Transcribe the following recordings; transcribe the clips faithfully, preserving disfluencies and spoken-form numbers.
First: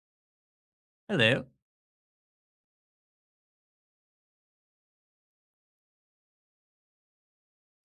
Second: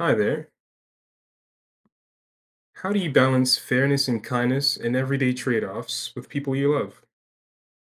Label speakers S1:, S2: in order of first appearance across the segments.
S1: Hi there.
S2: Hello.
S1: How do you balance fairness and kindness and everyday trade offs with people you love?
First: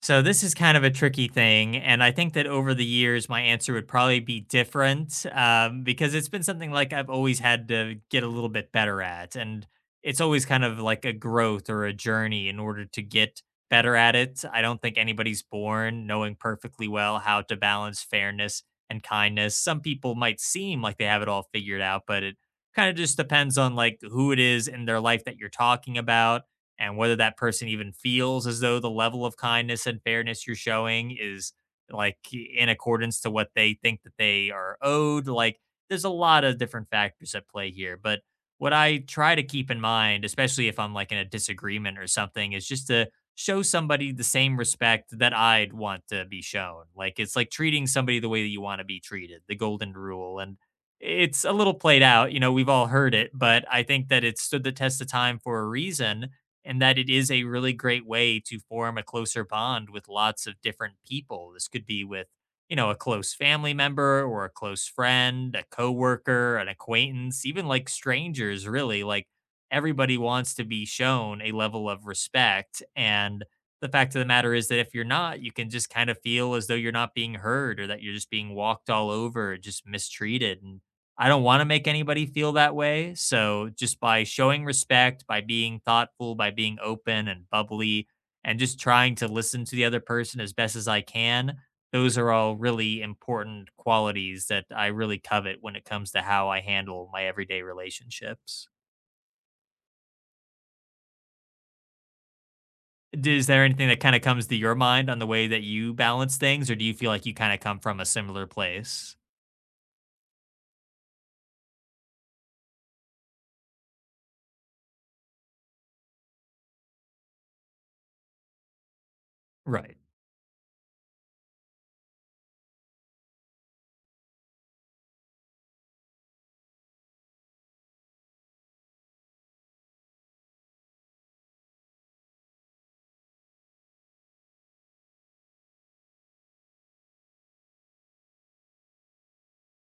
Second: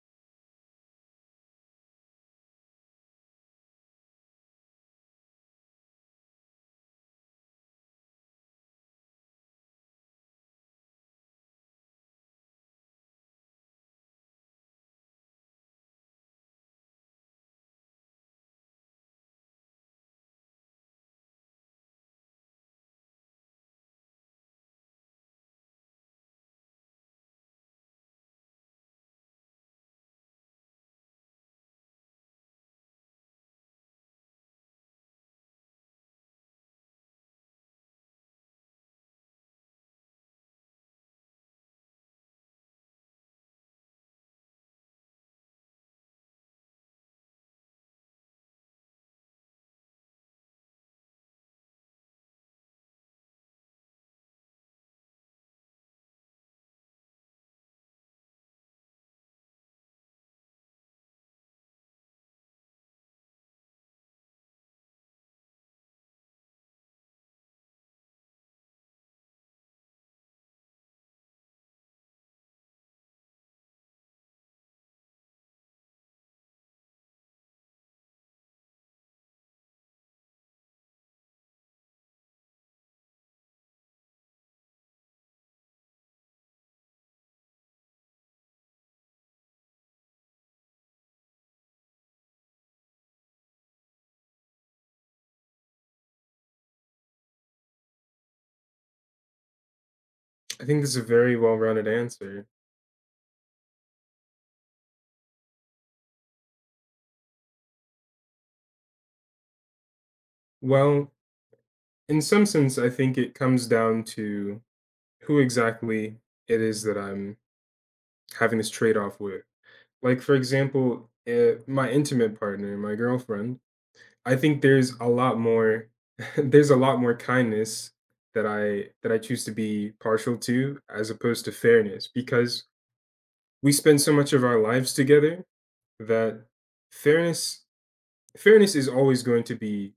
S2: So this is kind of a tricky thing, and I think that over the years my answer would probably be different, um, because it's been something like I've always had to get a little bit better at, and it's always kind of like a growth or a journey in order to get better at it. I don't think anybody's born knowing perfectly well how to balance fairness and kindness. Some people might seem like they have it all figured out, but it kind of just depends on like who it is in their life that you're talking about and whether that person even feels as though the level of kindness and fairness you're showing is like in accordance to what they think that they are owed. Like there's a lot of different factors at play here, but what I try to keep in mind, especially if I'm like in a disagreement or something, is just to show somebody the same respect that I'd want to be shown. Like it's like treating somebody the way that you want to be treated, the golden rule. And it's a little played out, you know we've all heard it, but I think that it stood the test of time for a reason and that it is a really great way to form a closer bond with lots of different people. This could be with, you know, a close family member or a close friend, a coworker, an acquaintance, even like strangers, really. Like everybody wants to be shown a level of respect. And the fact of the matter is that if you're not, you can just kind of feel as though you're not being heard or that you're just being walked all over, just mistreated. And I don't want to make anybody feel that way. So just by showing respect, by being thoughtful, by being open and bubbly, and just trying to listen to the other person as best as I can, those are all really important qualities that I really covet when it comes to how I handle my everyday relationships.
S1: I think this is a very well rounded answer.
S2: D- Is there anything that kind of comes to your mind on the way that you balance things, or do you feel like you kind of come from a similar place?
S1: Well, in some sense, I think it comes down to who exactly it is that I'm having this trade off with.
S2: Right,
S1: Like, for example, uh, my intimate partner, my girlfriend, I think there's a lot more. There's a lot more kindness that I that I choose to be partial to as opposed to fairness because we spend so much of our lives together that fairness fairness is always going to be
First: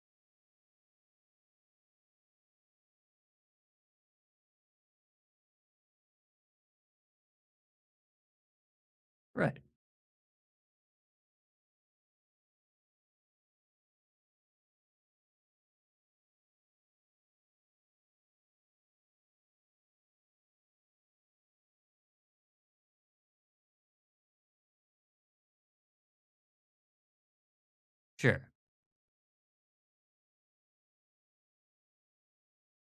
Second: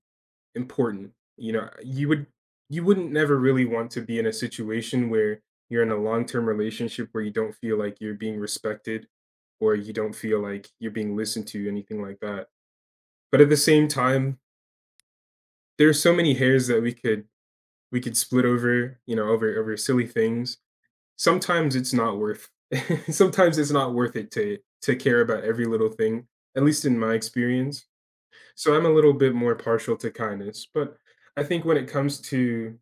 S1: important. You know, you would you wouldn't never really want to be in a situation where you're in a long-term relationship where you don't feel like you're being respected
S2: right,
S1: or you don't feel like you're being listened to, anything like that. But at the same time, there's so many hairs that we could we could split over, you know, over over silly things. Sometimes it's not worth sometimes it's not worth it to to care about every little thing, at least in my experience.
S2: sure,
S1: So I'm a little bit more partial to kindness, but I think when it comes to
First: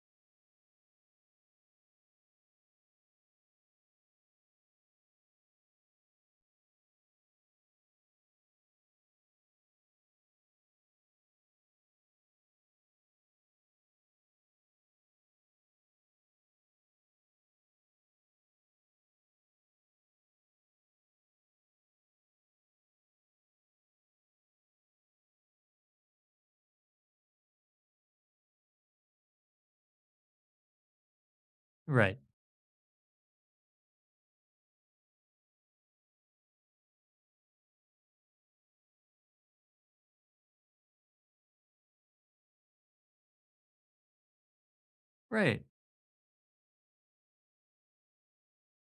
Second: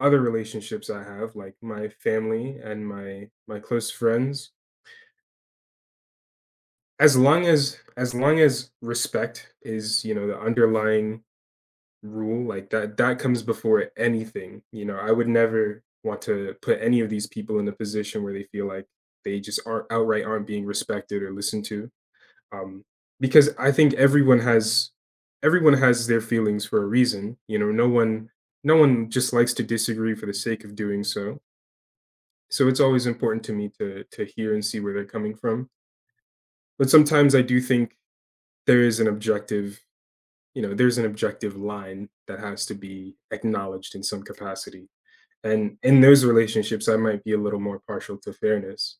S1: other relationships I have, like my family and my my close friends, as long as as long as respect is, you know, the underlying rule, like that that comes before anything. You know, I would never want to put any of these people in a position where they feel like they just aren't outright aren't being respected or listened to. Um, because I think everyone has everyone has their feelings for a reason. You know, no one no one just likes to disagree for the sake of doing so.
S2: right,
S1: So it's always important to me to to hear and see where they're coming from. But sometimes I do think there is an objective, you know, there's an objective line that has to be acknowledged in some capacity.
S2: right.
S1: And in those relationships, I might be a little more partial to fairness.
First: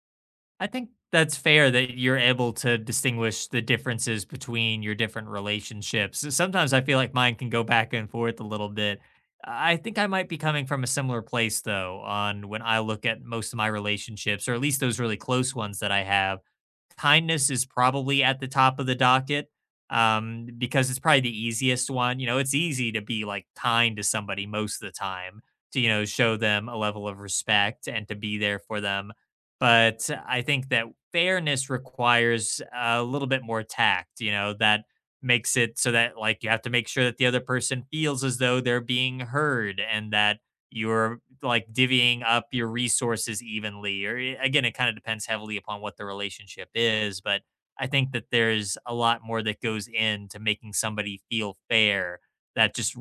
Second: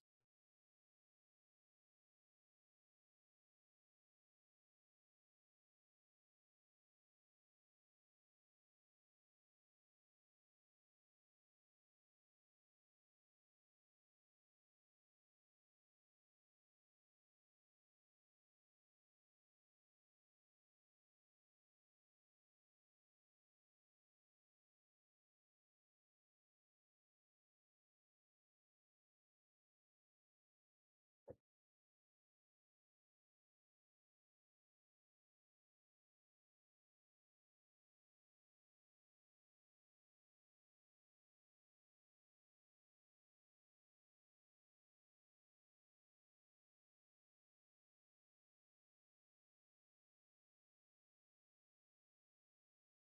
S2: I think that's fair that you're able to distinguish the differences between your different relationships. Sometimes I feel like mine can go back and forth a little bit. I think I might be coming from a similar place though. On when I look at most of my relationships, or at least those really close ones that I have, kindness is probably at the top of the docket, um, because it's probably the easiest one. You know, it's easy to be like kind to somebody most of the time, to, you know, show them a level of respect and to be there for them. But I think that fairness requires a little bit more tact, you know, that makes it so that like you have to make sure that the other person feels as though they're being heard and that you're like divvying up your resources evenly. Or eh, again, it kind of depends heavily upon what the relationship is, but I think that there's a lot more that goes into making somebody feel fair. That just,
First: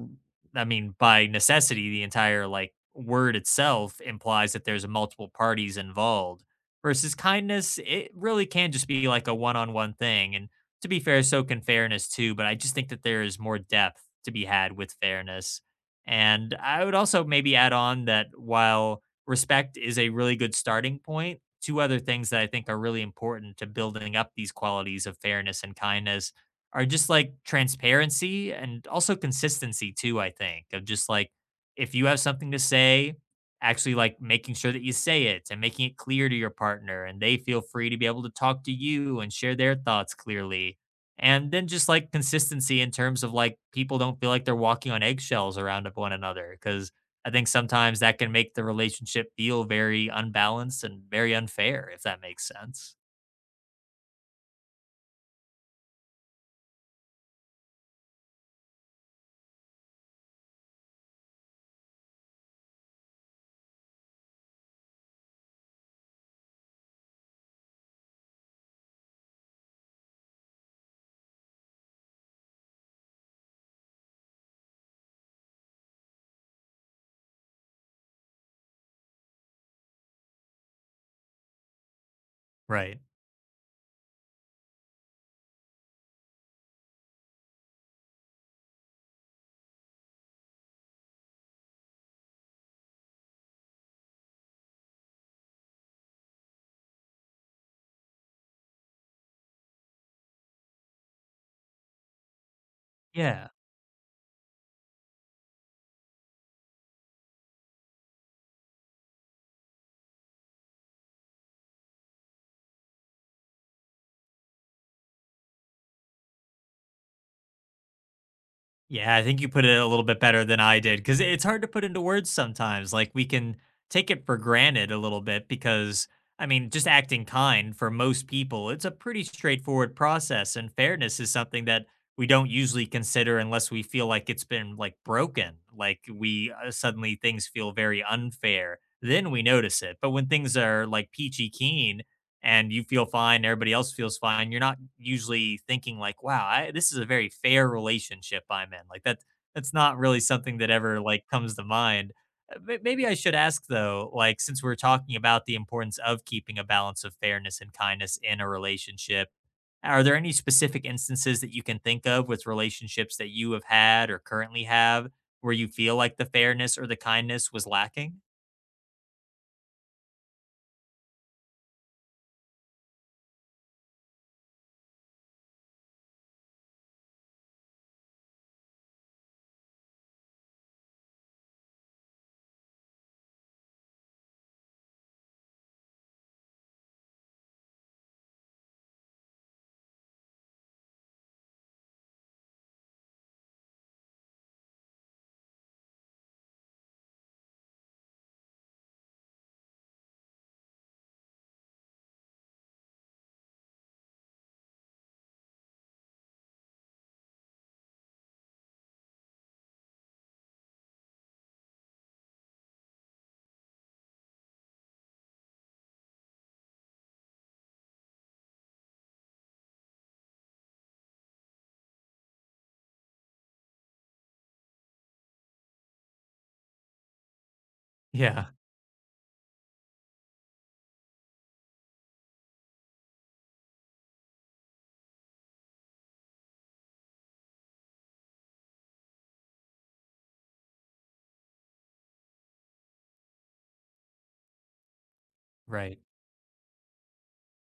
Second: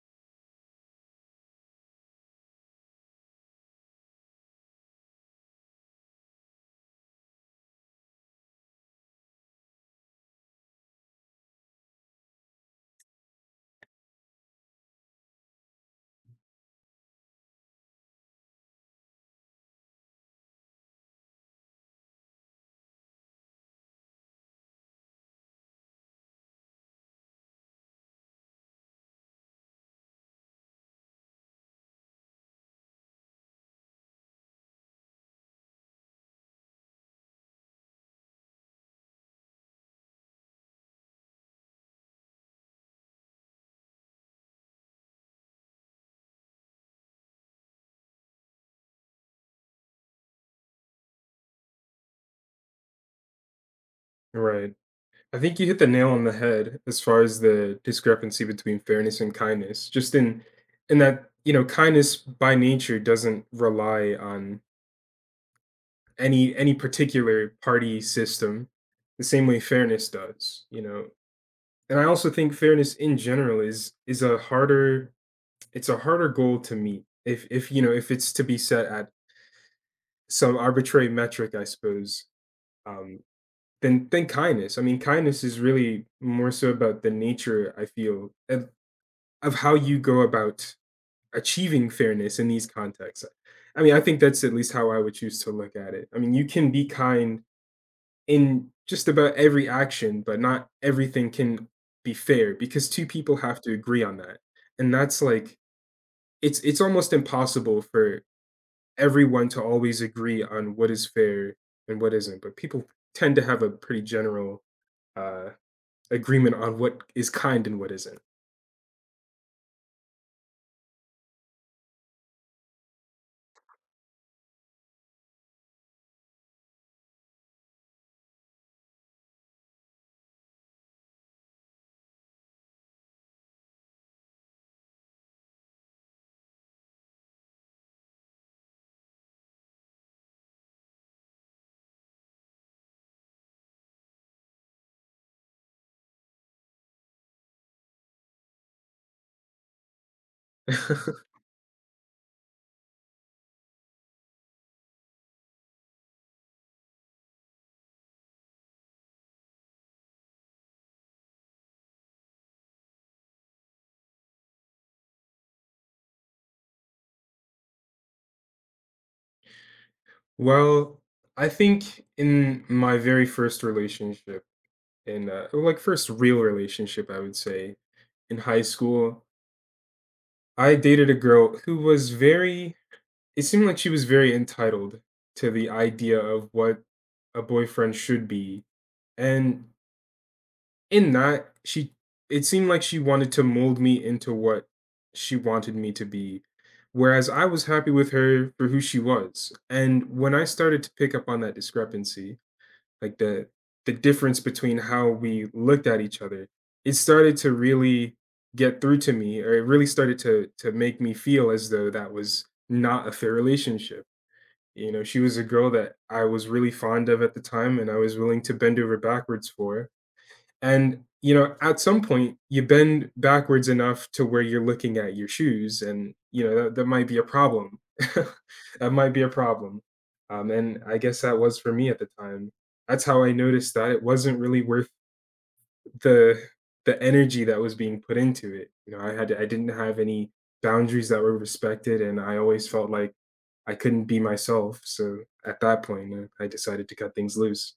S2: I mean, by necessity the entire like word itself implies that there's multiple parties involved versus kindness. It really can just be like a one-on-one thing. And to be fair, so can fairness too, but I just think that there is more depth to be had with fairness. And I would also maybe add on that while respect is a really good starting point, two other things that I think are really important to building up these qualities of fairness and kindness are just like transparency and also consistency too, I think. Of just like, if you have something to say, actually like making sure that you say it and making it clear to your partner, and they feel free to be able to talk to you and share their thoughts clearly. And then just like consistency in terms of like people don't feel like they're walking on eggshells around of one another, because I think sometimes that can make the relationship feel very unbalanced and very unfair, if that makes sense.
S1: Right. I think you hit the nail on the head as far as the discrepancy between fairness and kindness. Just in in that, you know, kindness by nature doesn't rely on any any particular party system the same way fairness does, you know. And I also think fairness in general is is a harder, it's a harder goal to meet if if you know if it's to be set at some arbitrary metric, I suppose.
S2: Right,
S1: Um, than than kindness. I mean, kindness is really more so about the nature. I feel, of how you go about achieving fairness in these contexts. I mean, I think that's at least how I would choose to look at it. I mean, you can be kind in just about every action, but not everything can be fair because two people
S2: yeah.
S1: have to agree on that. And that's like it's it's almost impossible for everyone to always agree on what is fair and what isn't, but people tend to have a pretty general uh agreement on what is kind and what isn't.
S2: Yeah, I think you put it a little bit better than I did, because it's hard to put into words sometimes. Like, we can take it for granted a little bit because, I mean, just acting kind for most people, it's a pretty straightforward process. And fairness is something that we don't usually consider unless we feel like it's been like broken. Like, we uh, suddenly things feel very unfair. Then we notice it. But when things are like peachy keen, and you feel fine, everybody else feels fine, you're not usually thinking like, "Wow, I, this is a very fair relationship I'm in." Like that that's not really something that ever like comes to mind. Uh, may- Maybe I should ask though, like since we're talking about the importance of keeping a balance of fairness and kindness in a relationship, are there any specific instances that you can think of with relationships that you have had or currently have where you feel like the fairness or the kindness was lacking?
S1: Well, I think in my very first relationship, in uh, or, like first real relationship, I would say in high school, I dated a girl who was very. It seemed like she was very entitled to the idea of what a boyfriend should be, and in that she, it seemed like she wanted to mold me into what she wanted me to be. Whereas I was happy with her for who she was. And when I started to pick up on that discrepancy, like the the difference between how we looked at each other, it started to really get through to me, or it really started to to make me feel as though that was not a fair relationship. You know, she was a girl that I was really fond of at the time and I was willing to bend over backwards for, and, you know, at some point, you bend backwards enough to where you're looking at your shoes, and, you know, that, that might be a problem.
S2: Yeah,
S1: That might be a problem. Um, and I guess that was for me at the time. That's how I noticed that it wasn't really worth the the energy that was being put into it. You know, I had I didn't have any boundaries that were respected, and I always felt like I couldn't be myself. So at that
S2: right.
S1: point, you I decided to cut things loose.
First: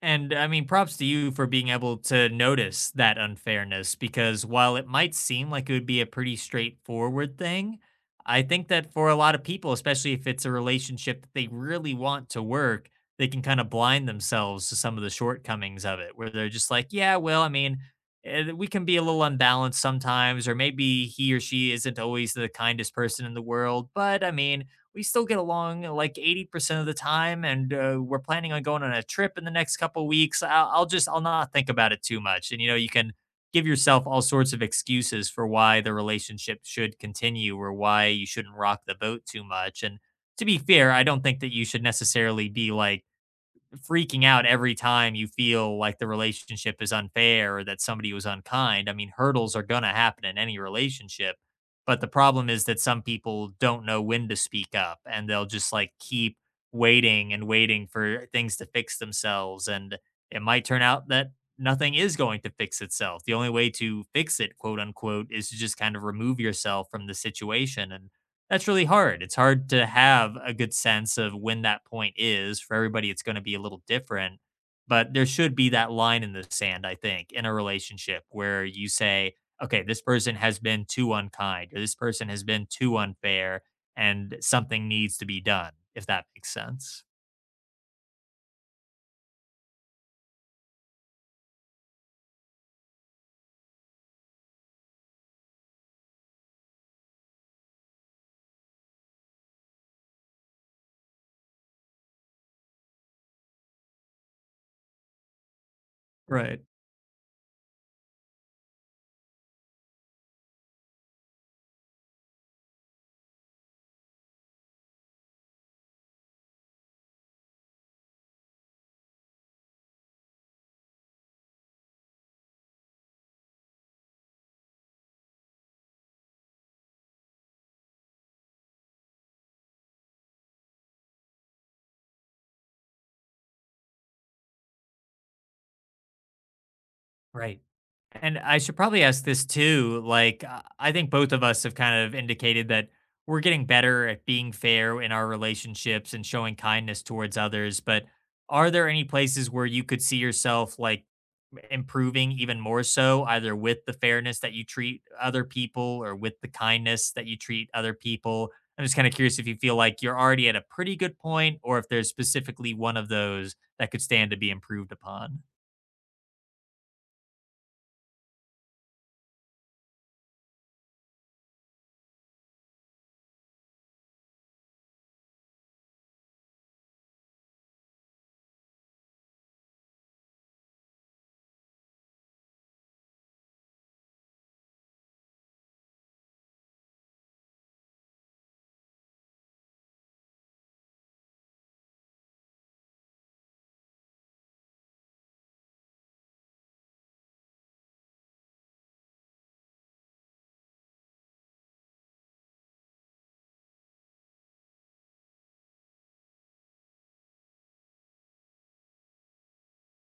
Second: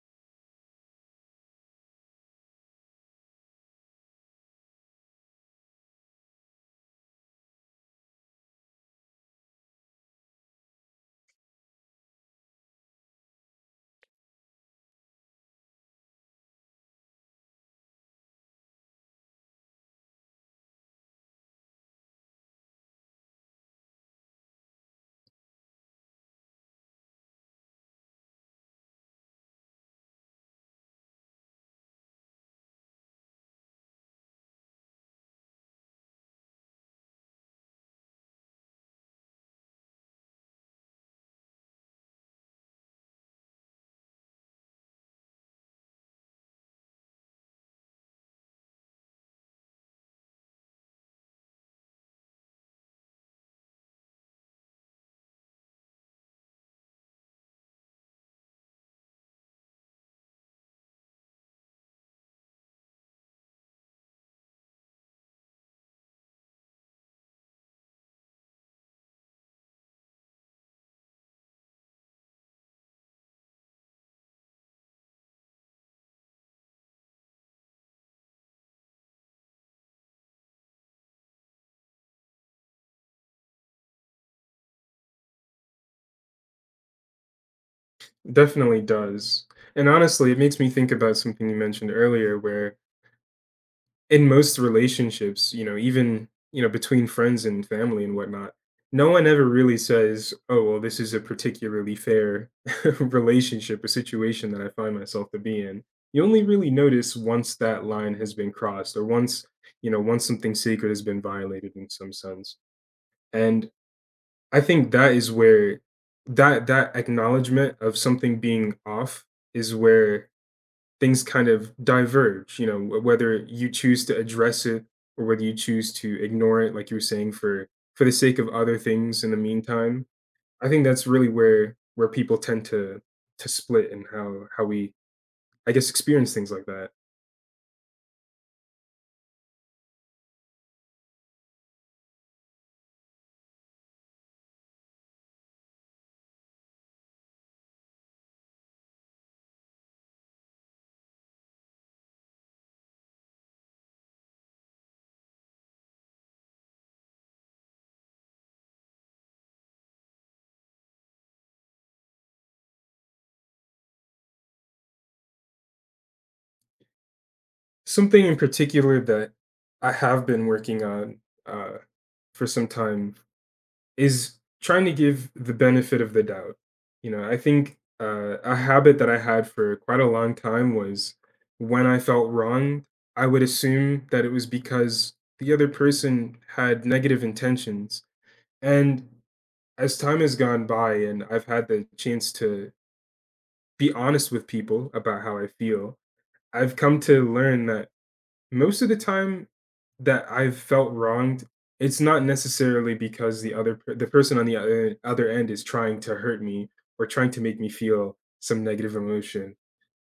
S2: And I mean, props to you for being able to notice that unfairness, because while it might seem like it would be a pretty straightforward thing, I think that for a lot of people, especially if it's a relationship that they really want to work, they can kind of blind themselves to some of the shortcomings of it, where they're just like, yeah, well, I mean, eh, we can be a little unbalanced sometimes, or maybe he or she isn't always the kindest person in the world, but I mean, we still get along like eighty percent of the time, and uh, we're planning on going on a trip in the next couple weeks. I'll, I'll just i'll not think about it too much. And you know, you can give yourself all sorts of excuses for why the relationship should continue or why you shouldn't rock the boat too much. And to be fair, I don't think that you should necessarily be like freaking out every time you feel like the relationship is unfair or that somebody was unkind. I mean, hurdles are going to happen in any relationship. But the problem is that some people don't know when to speak up, and they'll just like keep waiting and waiting for things to fix themselves. And it might turn out that nothing is going to fix itself. The only way to fix it, quote unquote, is to just kind of remove yourself from the situation. And that's really hard. It's hard to have a good sense of when that point is. For everybody, it's going to be a little different, but there should be that line in the sand, I think, in a relationship where you say, okay, this person has been too unkind or this person has been too unfair, and something needs to be done, if that makes sense.
S1: Definitely does. And honestly, it makes me think about something you mentioned earlier, where in most relationships, you know, even, you know, between friends and family and whatnot, no one ever really says, "Oh, well, this is a particularly fair relationship, a situation that I find myself to be in." You only
S2: Right.
S1: really notice once that line has been crossed, or once, you know, once something sacred has been violated in some sense. And I think that is where that that acknowledgement of something being off is where things kind of diverge, you know, wh- whether you choose to address it or whether you choose to ignore it, like you were saying, for for the sake of other things in the meantime. I think that's really where where people tend to to split and how how we I guess experience things like that.
S2: Right. And I should probably ask this too. Like, uh, I think both of us have kind of indicated that we're getting better at being fair in our relationships and showing kindness towards others. But are there any places where you could see yourself like improving even more so, either with the fairness that you treat other people or with the kindness that you treat other people? I'm just kind of curious if you feel like you're already at a pretty good point or if there's specifically one of those that could stand to be improved upon.
S1: Something in particular that I have been working on uh, for some time is trying to give the benefit of the doubt. You know, I think uh, a habit that I had for quite a long time was when I felt wronged, I would assume that it was because the other person had negative intentions. And as time has gone by and I've had the chance to be honest with people about how I feel, I've come to learn that most of the time that I've felt wronged, it's not necessarily because the other per the person on the other other end is trying to hurt me or trying to make me feel some negative emotion.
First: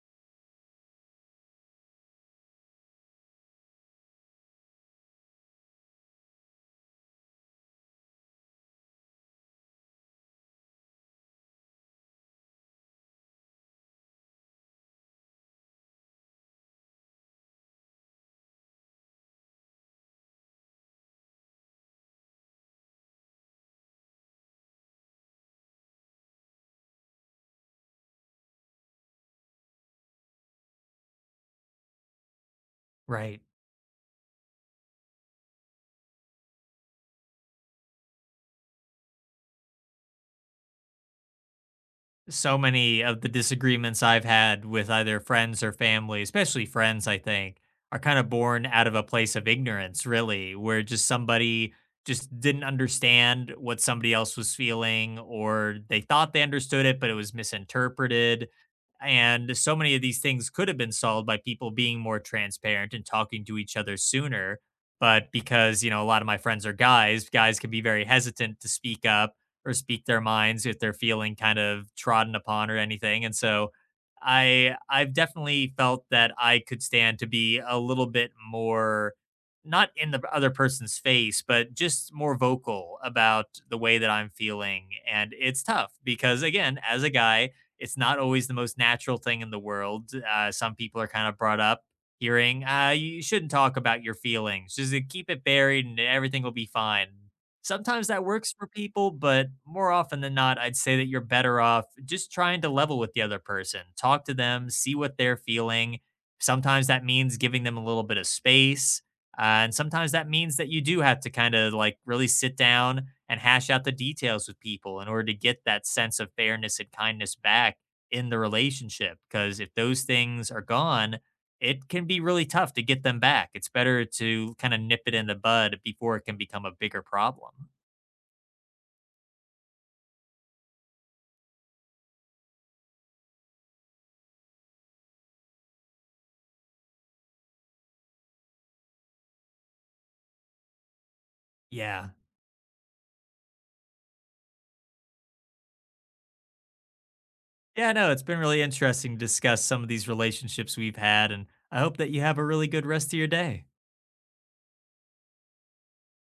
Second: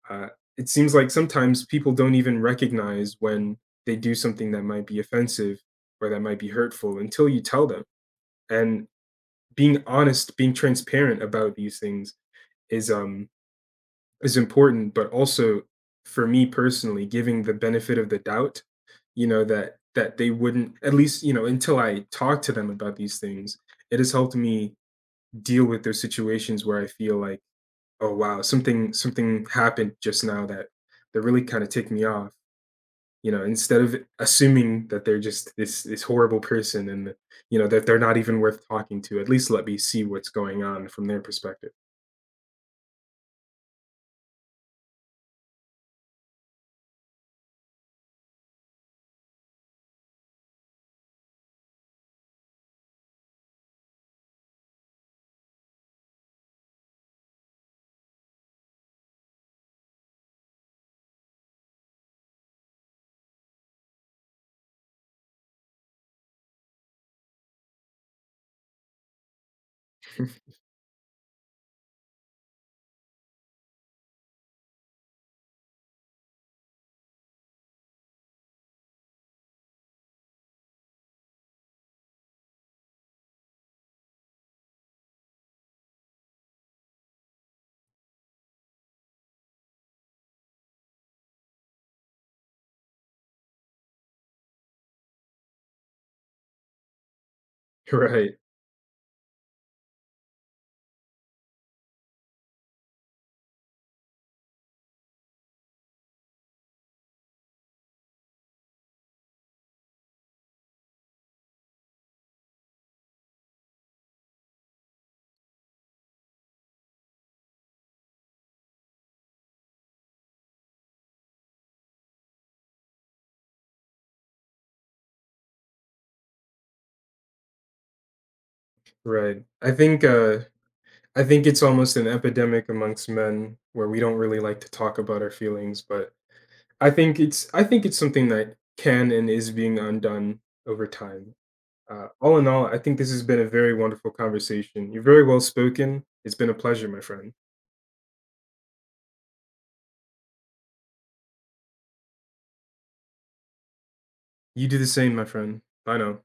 S1: Uh, it seems like sometimes people don't even recognize when they do something that might be offensive or that might be hurtful until you tell them. And being honest, being transparent about these things is um is important, but also for me personally, giving the benefit of the doubt, you know, that that they wouldn't, at least, you know, until I talk to them about these things, it has helped me deal with those situations where I feel like, "Oh, wow, something something happened just now that that really kinda ticked me off," you
S2: Right.
S1: know, instead of assuming that they're just this this horrible person and, you know, that they're not even worth talking to. At least let me see what's going on from their perspective.
S2: So many of the disagreements I've had with either friends or family, especially friends, I think, are kind of born out of a place of ignorance, really, where just somebody just didn't understand what somebody else was feeling, or they thought they understood it, but it was misinterpreted. And so many of these things could have been solved by people being more transparent and talking to each other sooner. But because, you know, a lot of my friends are guys, guys can be very hesitant to speak up or speak their minds if they're feeling kind of trodden upon or anything. And so I I've definitely felt that I could stand to be a little bit more not in the other person's face, but just more vocal about the way that I'm feeling. And it's tough because, again, as a guy, it's not always the most natural thing in the world. Uh, some people are kind of brought up hearing, uh, you shouldn't talk about your feelings. Just uh, keep it buried and everything will be fine. Sometimes that
S1: Right,
S2: works for people, but more often than not, I'd say that you're better off just trying to level with the other person. Talk to them, see what they're feeling. Sometimes that means giving them a little bit of space. Uh, and sometimes that means that you do have to kind of like really sit down and hash out the details with people in order to get that sense of fairness and kindness back in the relationship. Because if those things are gone, it can be really tough to get them back. It's better to kind of nip it in the bud before it can become a bigger problem.
S1: right. I think, uh I think it's almost an epidemic amongst men where we don't really like to talk about our feelings, but I think it's I think it's something that can and is being undone over time. Uh,
S2: Yeah.
S1: all in all, I think this has been a very wonderful conversation. You're very well spoken. It's been a pleasure, my friend.
S2: Yeah, no, it's been really interesting to discuss some of these relationships we've had, and I hope that you have a really good rest of your day.
S1: You do the same, my friend. I know.